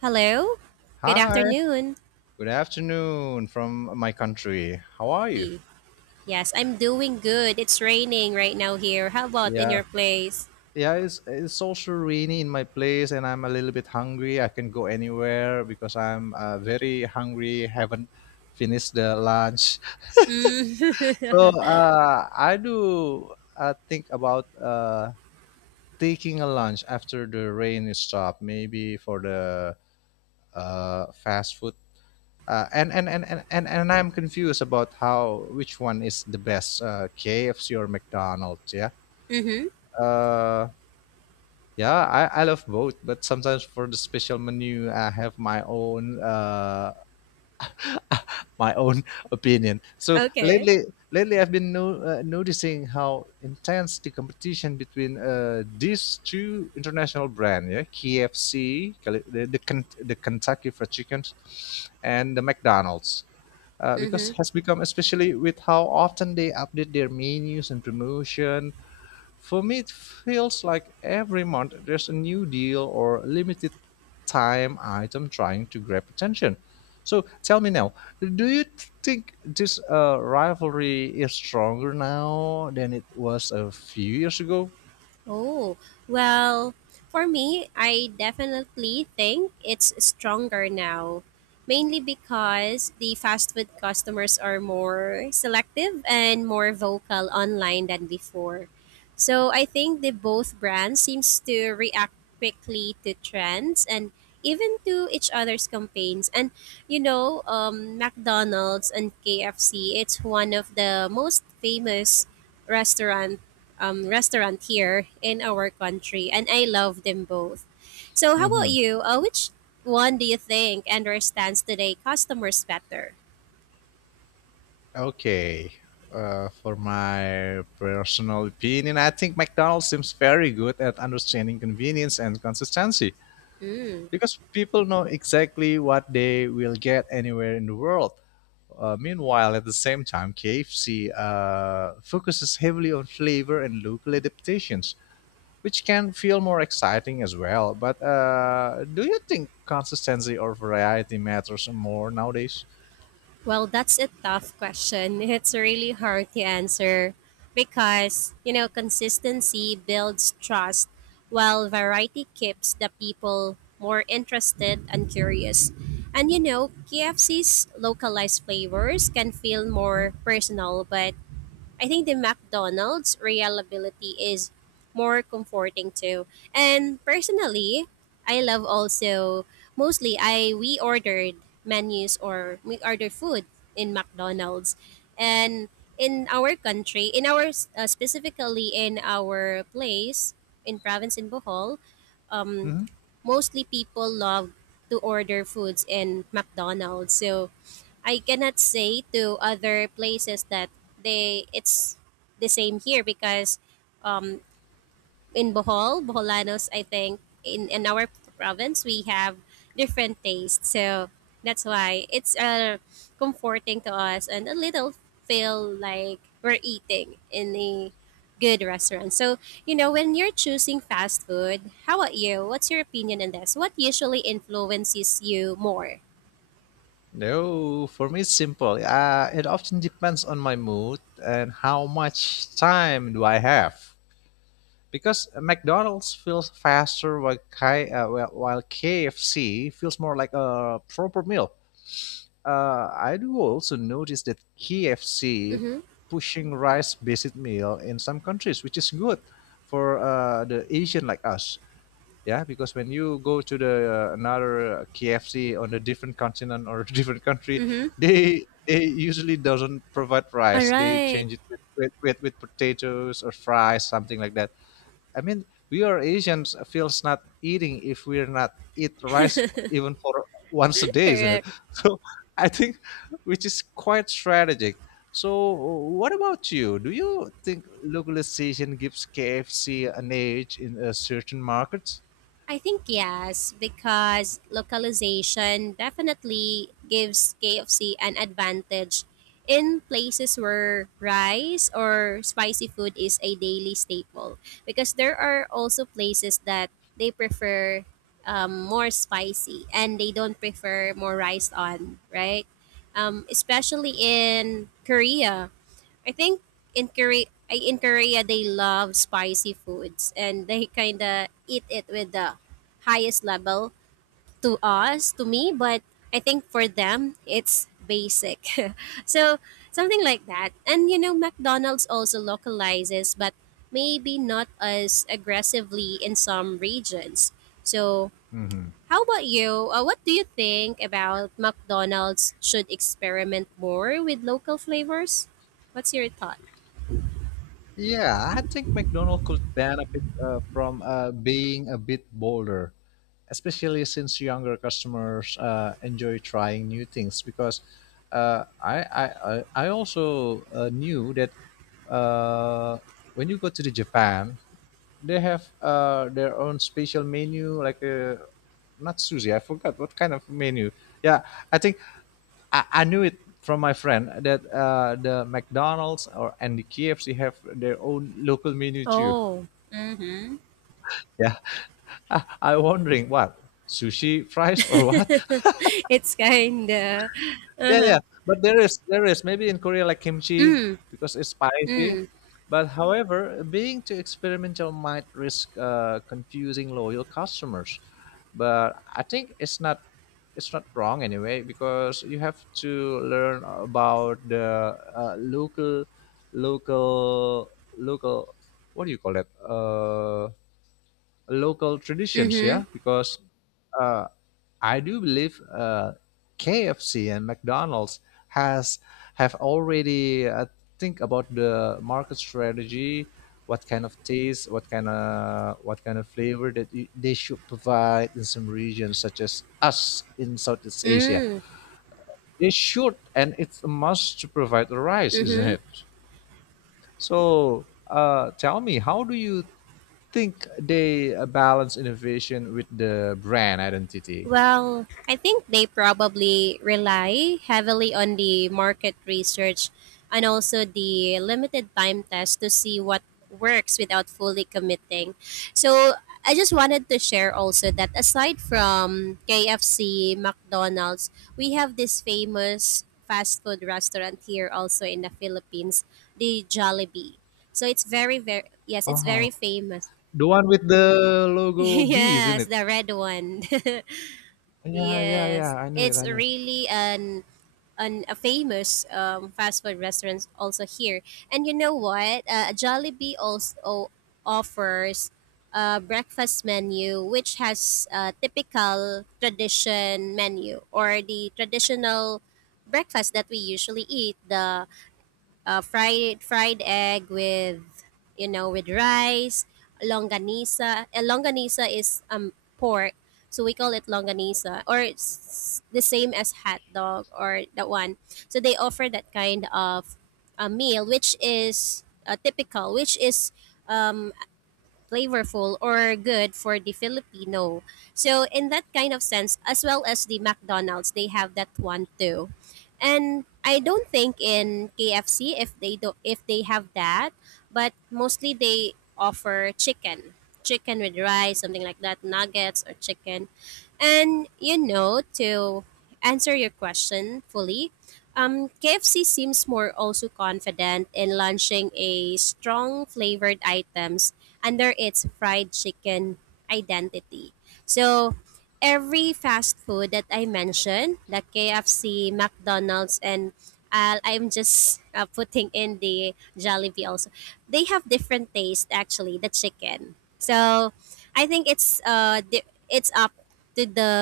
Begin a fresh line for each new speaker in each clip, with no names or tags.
Hello? Good
Hi,
afternoon.
good afternoon from my country. How are you?
Ye- Yes, I'm doing good. It's raining right now here. How about in
Yeah,
your place?
yeah, it's also rainy in my place, and I'm a little bit hungry. I can go anywhere because I'm very hungry. Haven't finished the lunch.
Mm-hmm.
So I do think about taking a lunch after the rain is stopped. Maybe for the fast food. And I'm confused about how which one is the best, KFC or McDonald's. Yeah. Uh, yeah, I love both, but sometimes for the special menu, I have my own my own opinion. So
Okay.
lately, lately I've been no, noticing how intense the competition between these two international brands, yeah, KFC, the Kentucky Fried Chicken, and the McDonald's. Because
Mm-hmm.
has become especially with how often they update their menus and promotion. For me, it feels like every month there's a new deal or limited time item trying to grab attention. So tell me now, do you think this rivalry is stronger now than it was a few years ago?
Oh, well, for me, I definitely think it's stronger now, mainly because the fast food customers are more selective and more vocal online than before. So I think the both brands seems to react quickly to trends and even to each other's campaigns. And you know, McDonald's and KFC, it's one of the most famous restaurant restaurant here in our country, and I love them both. So, how about
hmm
you? Which one do you think understands today customers better?
okay, for my personal opinion, I think McDonald's seems very good at understanding convenience and consistency, because people know exactly what they will get anywhere in the world. Meanwhile, at the same time, KFC focuses heavily on flavor and local adaptations, which can feel more exciting as well. But do you think consistency or variety matters more nowadays?
Well, that's a tough question. It's really hard to answer because, you know, consistency builds trust while variety keeps the people more interested and curious. And you know, KFC's localized flavors can feel
hmm
more personal, but I think the McDonald's reliability is more comforting too. And personally, I love also mostly I we ordered menus or we order food in McDonald's. And in our country, in our specifically in our place in province in Bohol, um,
hmm
mostly people love to order foods in McDonald's. So I cannot say to other places that they it's the same here because um, in Bohol, Boholanos, I think in our province we have different tastes, so that's why it's comforting to us and a little feel like we're eating in a good restaurant. So you know when you're choosing fast food, how about you? What's your opinion on this? What usually influences you more?
No, for me it's simple. It often depends on my mood and how much time do I have, because McDonald's feels faster, while, while KFC feels more like a proper meal. I do also notice that KFC
Mm-hmm.
pushing rice based meal in some countries, which is good for the Asian like us. Yeah, because when you go to the another KFC on a different continent or different country,
Mm-hmm.
they usually doesn't provide
All
rice. They
right.
change it with potatoes or fries, something like that. I mean, we are Asians, feels not eating if we're not eat rice f- even for once a day, isn't it?
Correct.
So I think which is quite strategic. So what about you? Do you think localization gives KFC an edge in a certain markets?
I think yes, because localization definitely gives KFC an advantage in places where rice or spicy food is a daily staple. Because there are also places that they prefer more spicy and they don't prefer more rice on, right? Especially in Korea. I think in Korea, I in Korea they love spicy foods and they kind of eat it with the highest level to us, to me, but I think for them it's basic. So something like that. And you know, McDonald's also localizes, but maybe not as aggressively in some regions. So
Mhm.
how about you? What do you think about McDonald's should experiment more with local flavors? What's your thought?
Yeah, I think McDonald's could benefit from being a bit bolder, especially since younger customers enjoy trying new things. Because uh, I, I, I also knew that uh, when you go to the Japan, they have their own special menu, like not sushi. I forgot what kind of menu. Yeah, I think I knew it from my friend that the McDonald's or and the KFC have their own local menu too.
Oh. Mm-hmm.
Yeah, I wondering what, sushi fries or what?
It's kinda uh-huh.
Yeah, but there is maybe in Korea, like kimchi, because it's spicy. But however, being too experimental might risk confusing loyal customers. But I think it's not, it's not wrong anyway, because you have to learn about the uh, local local local what do you call that, local traditions, yeah.
Mm-hmm.
Because uh, I do believe KFC and McDonald's has have already think about the market strategy, what kind of taste, what kind of flavor that they should provide in some regions such as us in Southeast Asia.
Mm.
They should, and it's a must to provide the rice, isn't
Mm-hmm.
it? So tell me, how do you think they balance innovation with the brand identity?
Well, I think they probably rely heavily on the market research and also the limited time test to see what works without fully committing. So, I just wanted to share also that aside from KFC, McDonald's, we have this famous fast food restaurant here also in the Philippines, the Jollibee. So, it's very very yes, it's
Uh-huh.
very famous.
The one with the logo B, isn't
Yes,
it?
the red one. Yes,
Yeah, I knew it.
it's
I knew it.
really an a famous fast food restaurants also here. And you know what? Jollibee also offers a breakfast menu which has a typical tradition menu or the traditional breakfast that we usually eat the fried egg with you know with rice longanisa longanisa is um, pork so we call it longanisa or it's the same as hot dog or that one so they offer that kind of a meal which is typical which is um, flavorful or good for the Filipino. So in that kind of sense, as well as the McDonald's, they have that one too. And I don't think in KFC if they have that, but mostly they offer chicken, chicken with rice, something like that, nuggets or chicken. And you know, to answer your question fully, KFC seems more also confident in launching a strong flavored items under its fried chicken identity. So, every fast food that I mentioned, the KFC, McDonald's, and I'm just putting in the Jollibee also. They have different taste actually, the chicken. So, I think it's up to the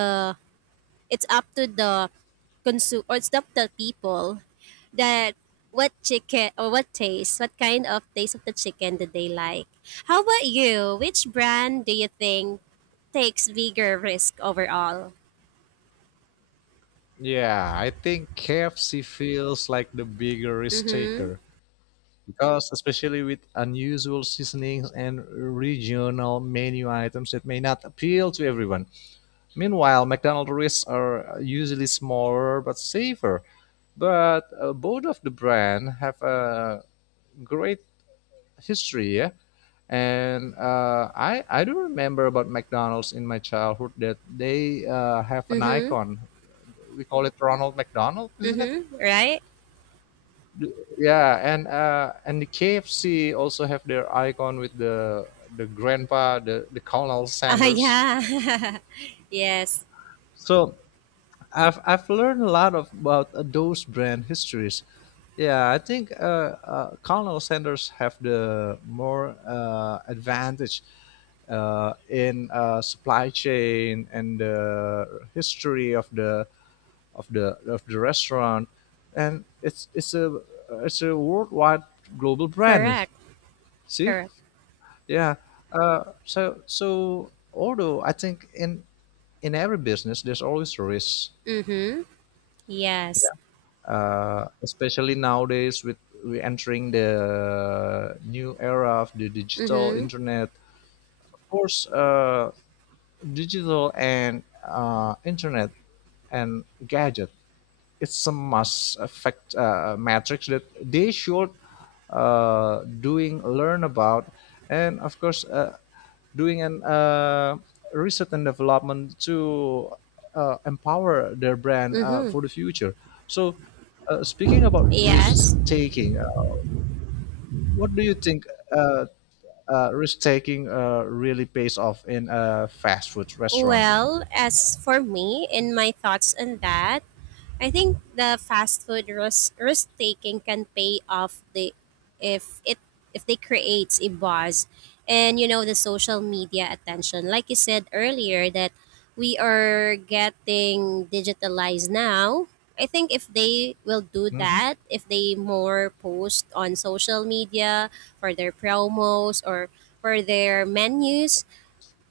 it's up to the consume or it's up to people that what chicken or what taste, what kind of taste of the chicken did they like? How about you? Which brand do you think takes bigger risk overall?
Yeah, I think KFC feels like the bigger risk
Mm-hmm.
taker because, especially with unusual seasonings and regional menu items that may not appeal to everyone. Meanwhile, McDonald's risks are usually smaller but safer. But both of the brand have a great history, yeah. And I do remember about McDonald's in my childhood that they have an
Mm-hmm.
icon. We call it Ronald McDonald, isn't it?
Mm-hmm. Right?
Yeah, and the KFC also have their icon with the grandpa, the Colonel
Ah,
Sanders.
yeah. Yes.
So I've learned a lot of, about those brand histories. Yeah, I think Colonel Sanders have the more advantage in supply chain and the history of the of the restaurant, and it's a, it's a worldwide global brand.
Correct.
See,
Correct.
yeah. Although I think in every business there's always a risk.
Mm-hmm. Yes.
Yeah. Especially nowadays with we entering the new era of the digital
Mm-hmm.
internet. Of course, digital and internet and gadget. It's a must affect matrix that they should doing learn about, and of course doing an research and development to empower their brand
Mm-hmm.
for the future. So, speaking about risk
Yes.
taking, what do you think uh, risk taking really pays off in a fast food restaurant?
Well, as for me, in my thoughts on that, I think the fast food risk taking can pay off the if it if they creates a buzz and you know the social media attention. Like you said earlier that we are getting digitalized now. I think if they will do
hmm
that, if they more post on social media for their promos or for their menus,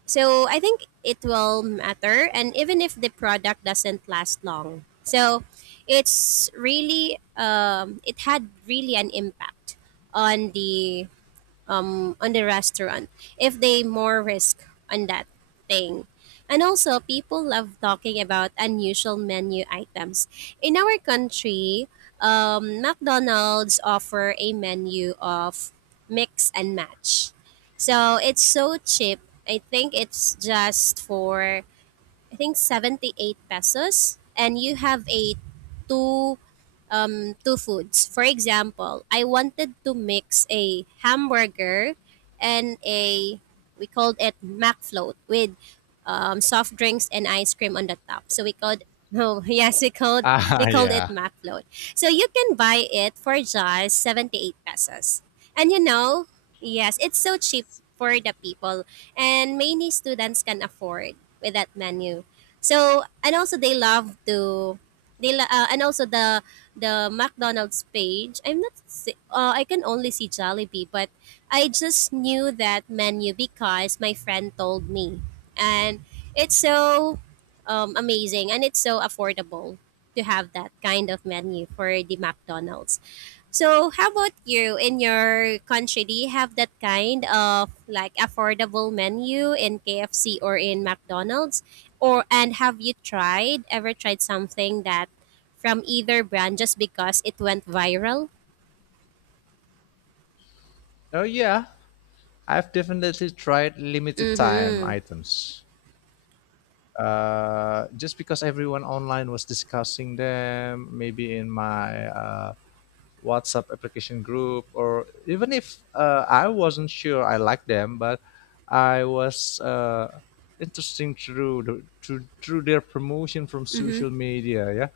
so I think it will matter, and even if the product doesn't last long, so it's really it had really an impact on the on the restaurant if they more risk on that thing. And also, people love talking about unusual menu items. In our country, McDonald's offer a menu of mix and match. So it's so cheap. I think it's just for I think 78 pesos and you have a two two foods. For example, I wanted to mix a hamburger and a we called it mac float with soft drinks and ice cream on the top. So we called no, yes, we
Ah,
called it
yeah.
mac float. So you can buy it for just 78 pesos. And you know, yes, it's so cheap for the people and many students can afford with that menu. So and also they love to they lo- and also the McDonald's page. I'm not si- I can only see Jollibee, but I just knew that menu because my friend told me, and it's so amazing and it's so affordable to have that kind of menu for the McDonald's. So, how about you in your country? Do you have that kind of like affordable menu in KFC or in McDonald's? Or and have you tried ever tried something that from either brand just because it went viral?
Oh, yeah. I've definitely tried limited time
Mm-hmm.
items, just because everyone online was discussing them, maybe in my WhatsApp application group, or even if I wasn't sure I liked them, but I was interesting through their promotion from
Mm-hmm.
social media. Yeah.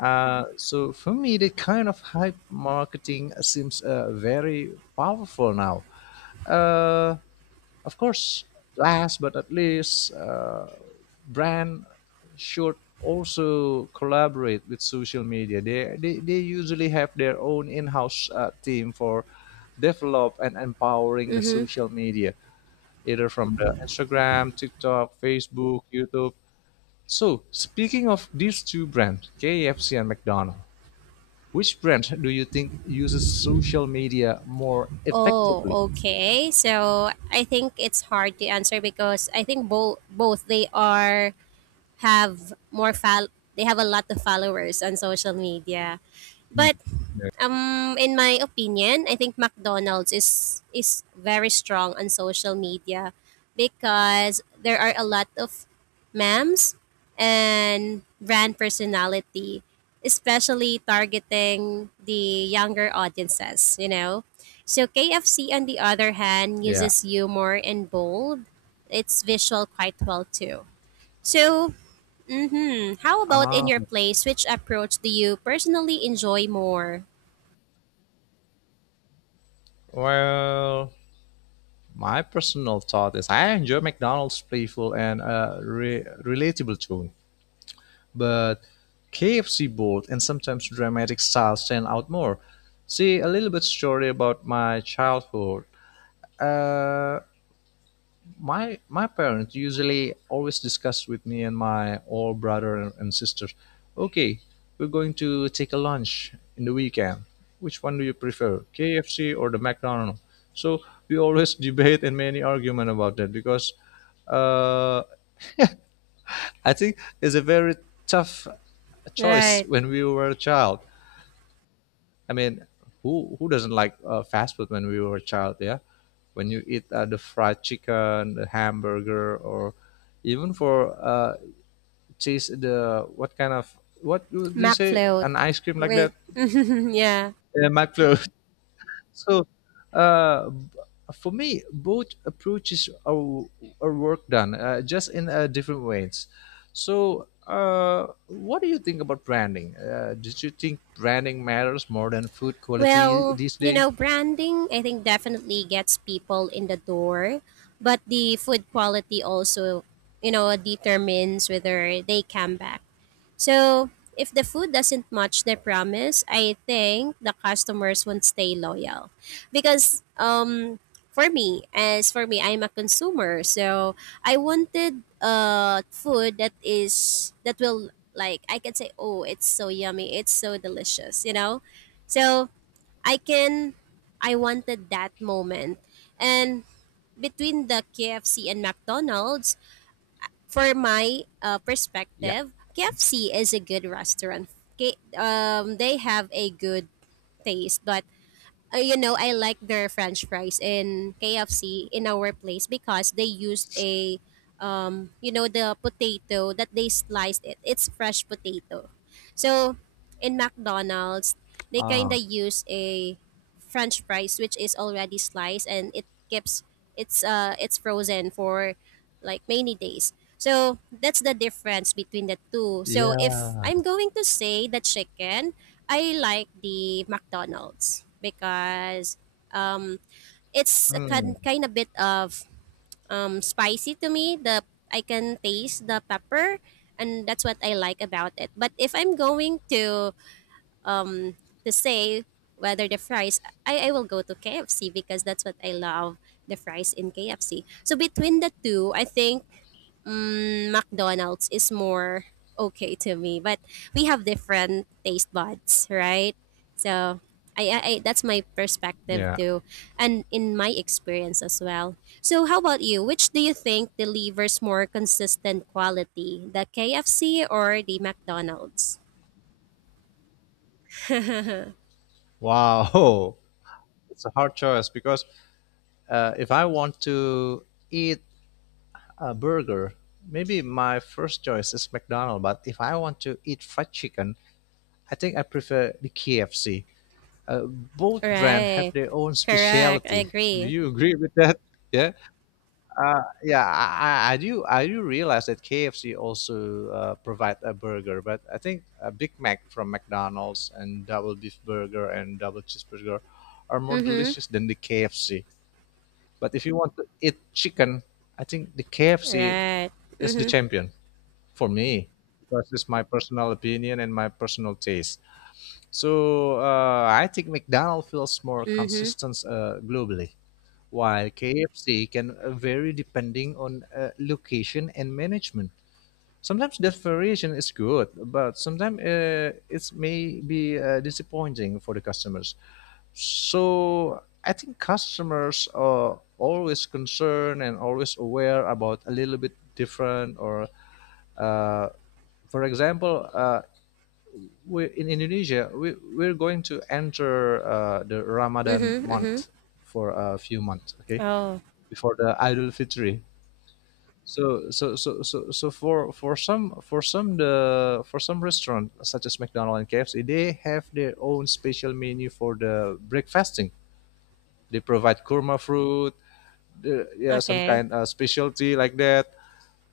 So for me, that kind of hype marketing seems very powerful now. Uh, of course, last but not least, brand should also collaborate with social media. They usually have their own in-house team for develop and empowering the
Mm-hmm.
social media, either from the Instagram, TikTok, Facebook, YouTube. So, speaking of these two brands, KFC and McDonald's, which brand do you think uses social media more
Oh,
effectively?
okay. So I think it's hard to answer because I think both they are have more fol they have a lot of followers on social media. But um, in my opinion, I think McDonald's is very strong on social media because there are a lot of memes and brand personality, especially targeting the younger audiences, you know. So KFC on the other hand
Yeah.
uses humor and bold. It's visual quite well too. So, mhm, how about in
Ah,
your place, which approach do you personally enjoy more?
well, My personal thought is I enjoy McDonald's playful and relatable tone, but KFC bold and sometimes dramatic style stand out more. See, a little bit story about my childhood. Uh, my parents usually always discuss with me and my old brother and sisters, okay, we're going to take a lunch in the weekend, which one do you prefer, KFC or the McDonald's? So we always debate and many argument about that, because uh, I think it's a very tough choice
Right.
when we were a child. I mean, who doesn't like fast food when we were a child? Yeah, when you eat the fried chicken, the hamburger, or even for cheese, the what kind of, what do you say,
McFloat.
an ice cream like
Wait.
that?
Yeah.
Yeah, McFlurry. So, uh, b- for me, both approaches are work done, just in different ways. So, what do you think about branding? Did you think branding matters more than food quality
Well,
these
you
days?
know, branding, I think definitely gets people in the door, but the food quality also, you know, determines whether they come back. So, if the food doesn't match the promise, I think the customers won't stay loyal. Because um, for me, as for me, I'm a consumer. So, I wanted uh, food that will like I can say, "Oh, it's so yummy. It's so delicious," you know? So, I can I wanted that moment. And between the KFC and McDonald's, for my
Yeah.
perspective, KFC is a good restaurant. Um, they have a good taste, but you know, I like their French fries in KFC in our place because they used you know, the potato that they sliced it. It's fresh potato. So in McDonald's, they
Ah,
kind of use a French fries which is already sliced and it keeps it's frozen for like many days. So that's the difference between the two. So
yeah.
if I'm going to say the chicken, I like the McDonald's because um, it's a
Hmm.
kind kind of bit of spicy to me. The I can taste the pepper, and that's what I like about it. But if I'm going um, to say whether the fries, I will go to KFC because that's what I love the fries in KFC. So between the two, I think mm, McDonald's is more okay to me, but we have different taste buds, right? So I that's my perspective
Yeah.
too, and in my experience as well. So how about you? Which do you think delivers more consistent quality, the KFC or the McDonald's?
Wow. It's a hard choice because if I want to eat a burger, maybe my first choice is McDonald's. But if I want to eat fried chicken, I think I prefer the KFC. Both brand have
Right,
their own
correct. I
specialty. Do
agree.
you agree with that? Yeah. Yeah, I do. I do realize that KFC also provide a burger, but I think a Big Mac from McDonald's and double beef burger and double cheeseburger are more
Mhm.
delicious than the KFC. But if you want to eat chicken, I think the KFC
Right.
is the
Mhm.
champion for me, because it's my personal opinion and my personal taste. So I think McDonald's feels more
Mhm.
consistent globally, while KFC can vary depending on location and management. Sometimes that variation is good, but sometimes it may be disappointing for the customers. So I think customers are always concerned and always aware about a little bit different or, uh, for example, we in Indonesia, we're going to enter the Ramadan
Mhm. Mhm.
month for a few months, okay?
Oh,
Before the Idul Fitri. So so so so so for some the for some restaurant such as McDonald's and KFC, they have their own special menu for the breakfasting. They provide kurma fruit, yeah, some
okay.
kind of specialty like that.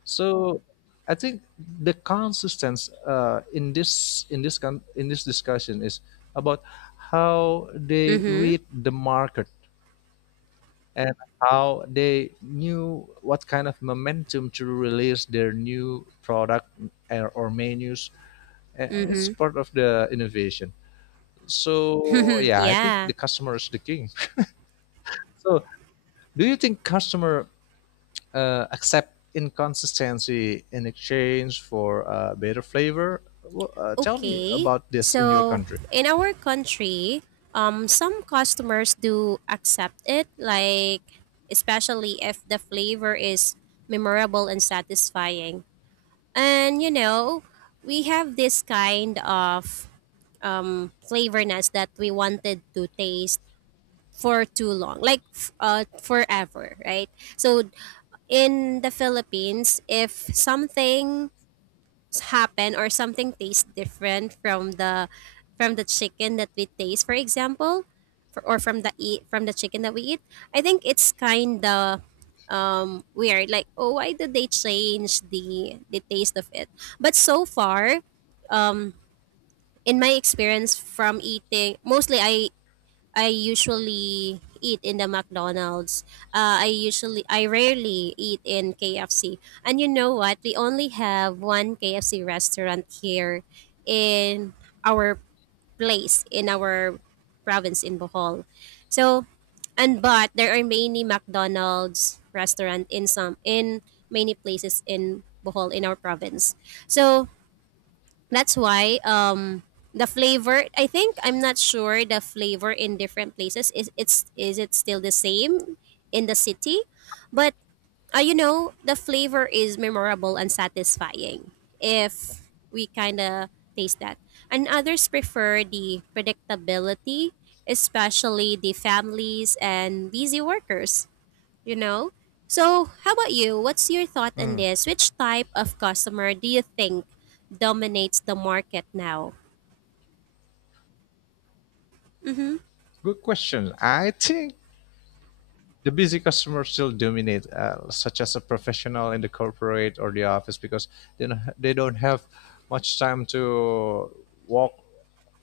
So I think the consistency in this in this discussion is about how they
Mm-hmm.
read the market and how they knew what kind of momentum to release their new product or menus. And it's
Mm-hmm.
part of the innovation. So yeah, I think
Yeah.
the customer is the king. So do you think customer accept inconsistency in exchange for better flavor? Well, tell me
Okay.
about this in your
So
country.
in our country, some customers do accept it, like especially if the flavor is memorable and satisfying. And you know, we have this kind of flavorness that we wanted to taste for too long, forever, right? So in the Philippines, if something happen or something tastes different from the chicken that we taste for example or from the eat from the chicken that we eat, I think it's kind of um, weird, like, oh, why did they change the taste of it? But so far um, in my experience from eating mostly I usually eat in the McDonald's. I rarely eat in KFC. And you know what? We only have one KFC restaurant here in our place, in our province in Bohol. So, and but there are many McDonald's restaurant in many places in Bohol in our province. So that's why the flavor, I think, I'm not sure the flavor in different places is it's is it still the same in the city, but you know, the flavor is memorable and satisfying if we kind of taste that. And others prefer the predictability, especially the families and busy workers, you know? So, how about you? What's your thought on
Hmm.
this? Which type of customer do you think dominates the market now?
Good question. I think the busy customers still dominate, such as a professional in the corporate or the office, because they don't have much time to walk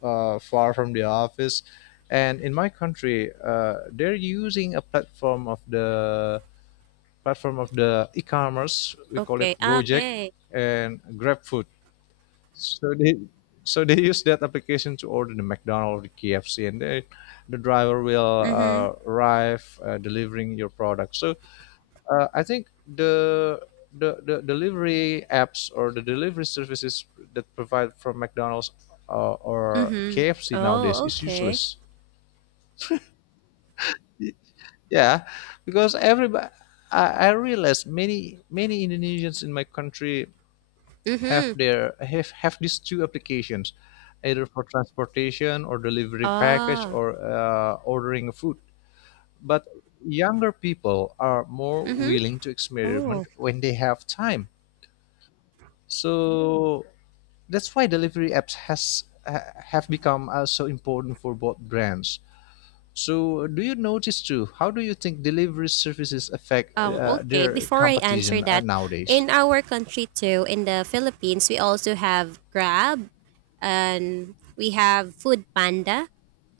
far from the office. And in my country, they're using a platform of the e-commerce. We call it
Okay. Ah,
Gojek
okay.
and GrabFood. So they so they use that application to order the McDonald's, the KFC, and they, the driver will
Mhm.
arrive delivering your product. So I think the delivery apps or the delivery services that provide from McDonald's or
Mhm.
KFC nowadays
Oh,
is
okay.
useless. Yeah, because everybody, I realize many Indonesians in my country have
Mhm.
their have these two applications, either for transportation or delivering package
Ah.
or ordering food. But younger people are more
Mhm.
willing to
Oh.
experiment when they have time. So that's why delivery apps have become so important for both brands. So do you notice too, how do you think delivery services affect
Okay,
their
before I answer
competition
that,
nowadays?
in our country too, in the Philippines, we also have Grab and we have Food Panda,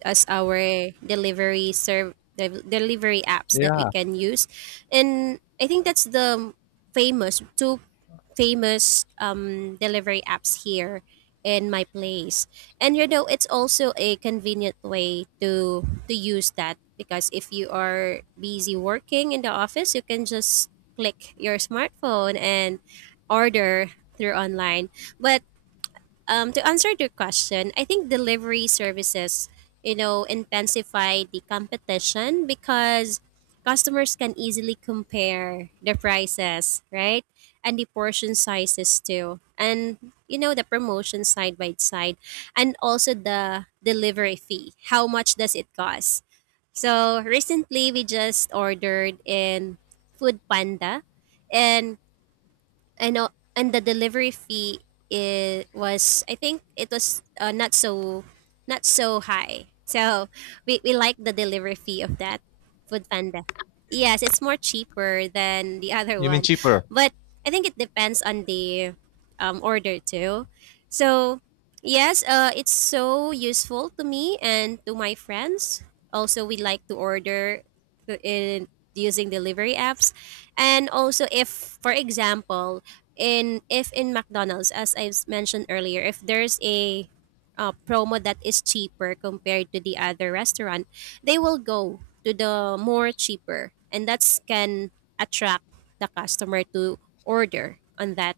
as our delivery apps that we
Yeah.
can use. And I think that's the famous two famous delivery apps here in my place. And you know, it's also a convenient way to use that, because if you are busy working in the office, you can just click your smartphone and order through online. But to answer your question, I think delivery services, you know, intensify the competition because customers can easily compare the prices, right? And the portion sizes too. And, you know, the promotion side by side. And also the delivery fee. How much does it cost? So recently we just ordered in Food Panda, and and and the delivery fee, it was, I think it was, not so, not so high. So we like the delivery fee of that Food Panda. Yes, it's more cheaper than the other
You mean
one.
cheaper?
But I think it depends on the order too. So yes, it's so useful to me and to my friends. Also, we like to order in using delivery apps. And also if, for example, in if in McDonald's, as mentioned earlier, if there's a promo that is cheaper compared to the other restaurant, they will go to the more cheaper, and that's can attract the customer to order on that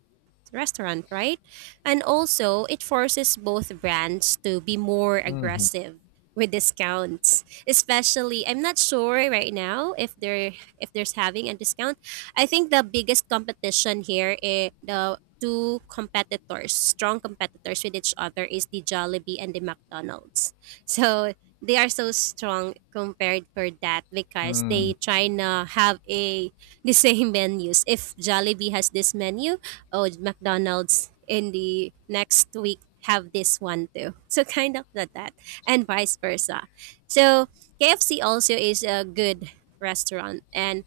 restaurant, right? And also, it forces both brands to be more
Hmm.
aggressive with discounts, especially, I'm not sure right now if they're if there's having a discount. I think the biggest competition here, eh, the two competitors, strong competitors with each other, is the Jollibee and the McDonald's. So they are so strong compared for that because
Mm.
they try to have a the same menus. If Jollibee has this menu, oh, McDonald's in the next week have this one too. So kind of like that, and vice versa. So KFC also is a good restaurant and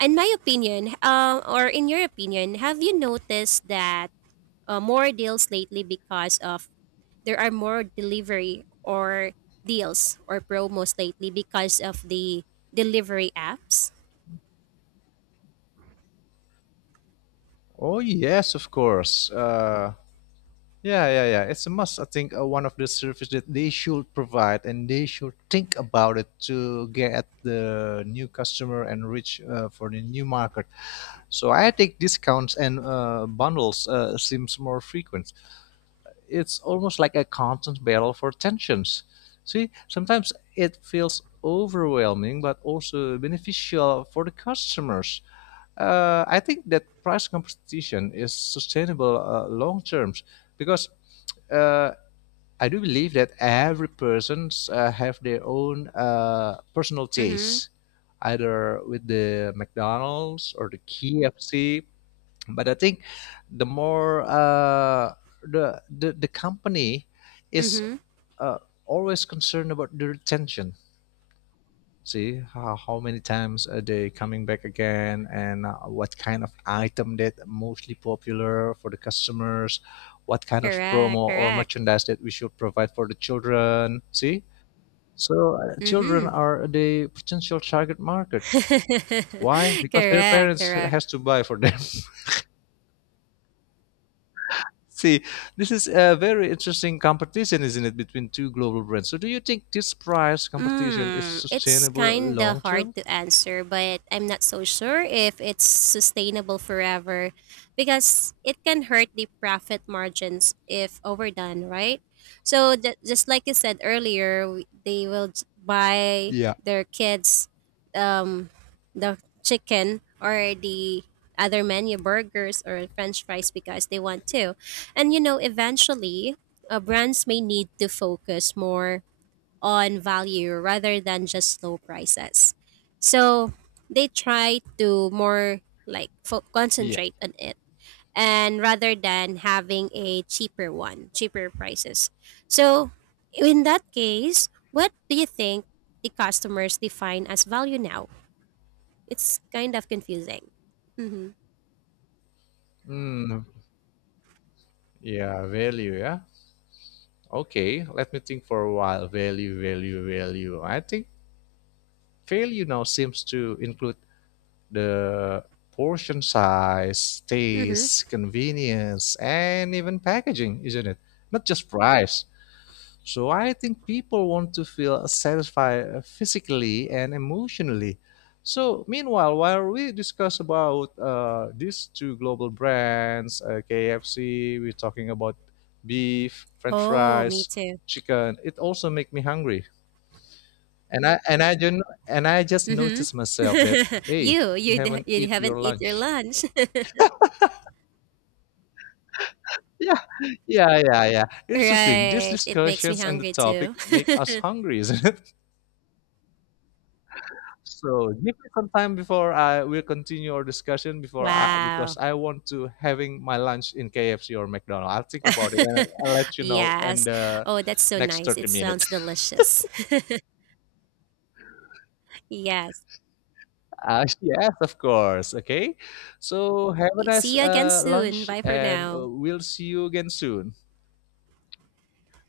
in my opinion, or in your opinion, have you noticed that more deals lately because of, there are more delivery or deals or promos lately because of the delivery apps?
Oh yes, of course. Yeah, yeah, yeah. It's a must. I think one of the service that they should provide, and they should think about it to get the new customer and reach for the new market. So I think discounts and bundles seems more frequent. It's almost like a constant battle for tensions. See, sometimes it feels overwhelming, but also beneficial for the customers. I think that price competition is sustainable long terms, because uh, I do believe that every persons have their own personal
Mm-hmm.
taste, either with the McDonald's or the KFC. But I think the more the company is
Mm-hmm.
uh, always concerned about the retention. See how many times are they coming back again, and what kind of item that mostly popular for the customers, what kind of
Correct.
promo or
Correct.
merchandise that we should provide for the children. See, so children
Mm-hmm.
are the potential target market. Why? Because their
Correct.
parents
Correct.
has to buy for them. See, this is a very interesting competition, isn't it, between two global brands? So do you think this price competition is
Mm, it's
sustainable
kind
long
of hard
term?
to answer, but I'm not so sure if it's sustainable forever because it can hurt the profit margins if overdone, right? So, just like you said earlier, they will buy
Yeah.
their kids um, the chicken or the other menu, burgers or french fries, because they want to. And you know, eventually, brands may need to focus more on value rather than just low prices. So they try to more like
Yeah.
concentrate on it, and rather than having a cheaper one, cheaper prices. So in that case, what do you think the customers define as value now? It's kind of confusing. Mm-hmm.
Hmm. Yeah, value. Yeah. Okay. Let me think for a while. Value, value, value. I think value now seems to include the portion size,
Mm-hmm.
taste, convenience, and even packaging, isn't it? Not just price. So I think people want to feel satisfied physically and emotionally. So meanwhile, while we discuss about these two global brands, KFC, we're talking about beef, French
Oh, me
fries,
too.
chicken. It also make me hungry, and I and I just and I just
Mm-hmm.
noticed myself that hey, you haven't
You
eat
haven't
your
eat your
lunch.
lunch.
Yeah, yeah, yeah, yeah. Interesting. These
Right. It makes me
discussions and the
hungry
topic
too.
make us hungry, is not it? So give me some time before I will continue our discussion before I, because
Wow.
I want to having my lunch in KFC or McDonald's. I'll think about it and I'll let you know in
Yes.
the
Oh, that's so
next
nice.
30
It
minutes.
sounds delicious. Yes.
Yes, of course. Okay. So have a nice
See you again soon.
lunch
Bye for
and
now.
we'll see you again soon.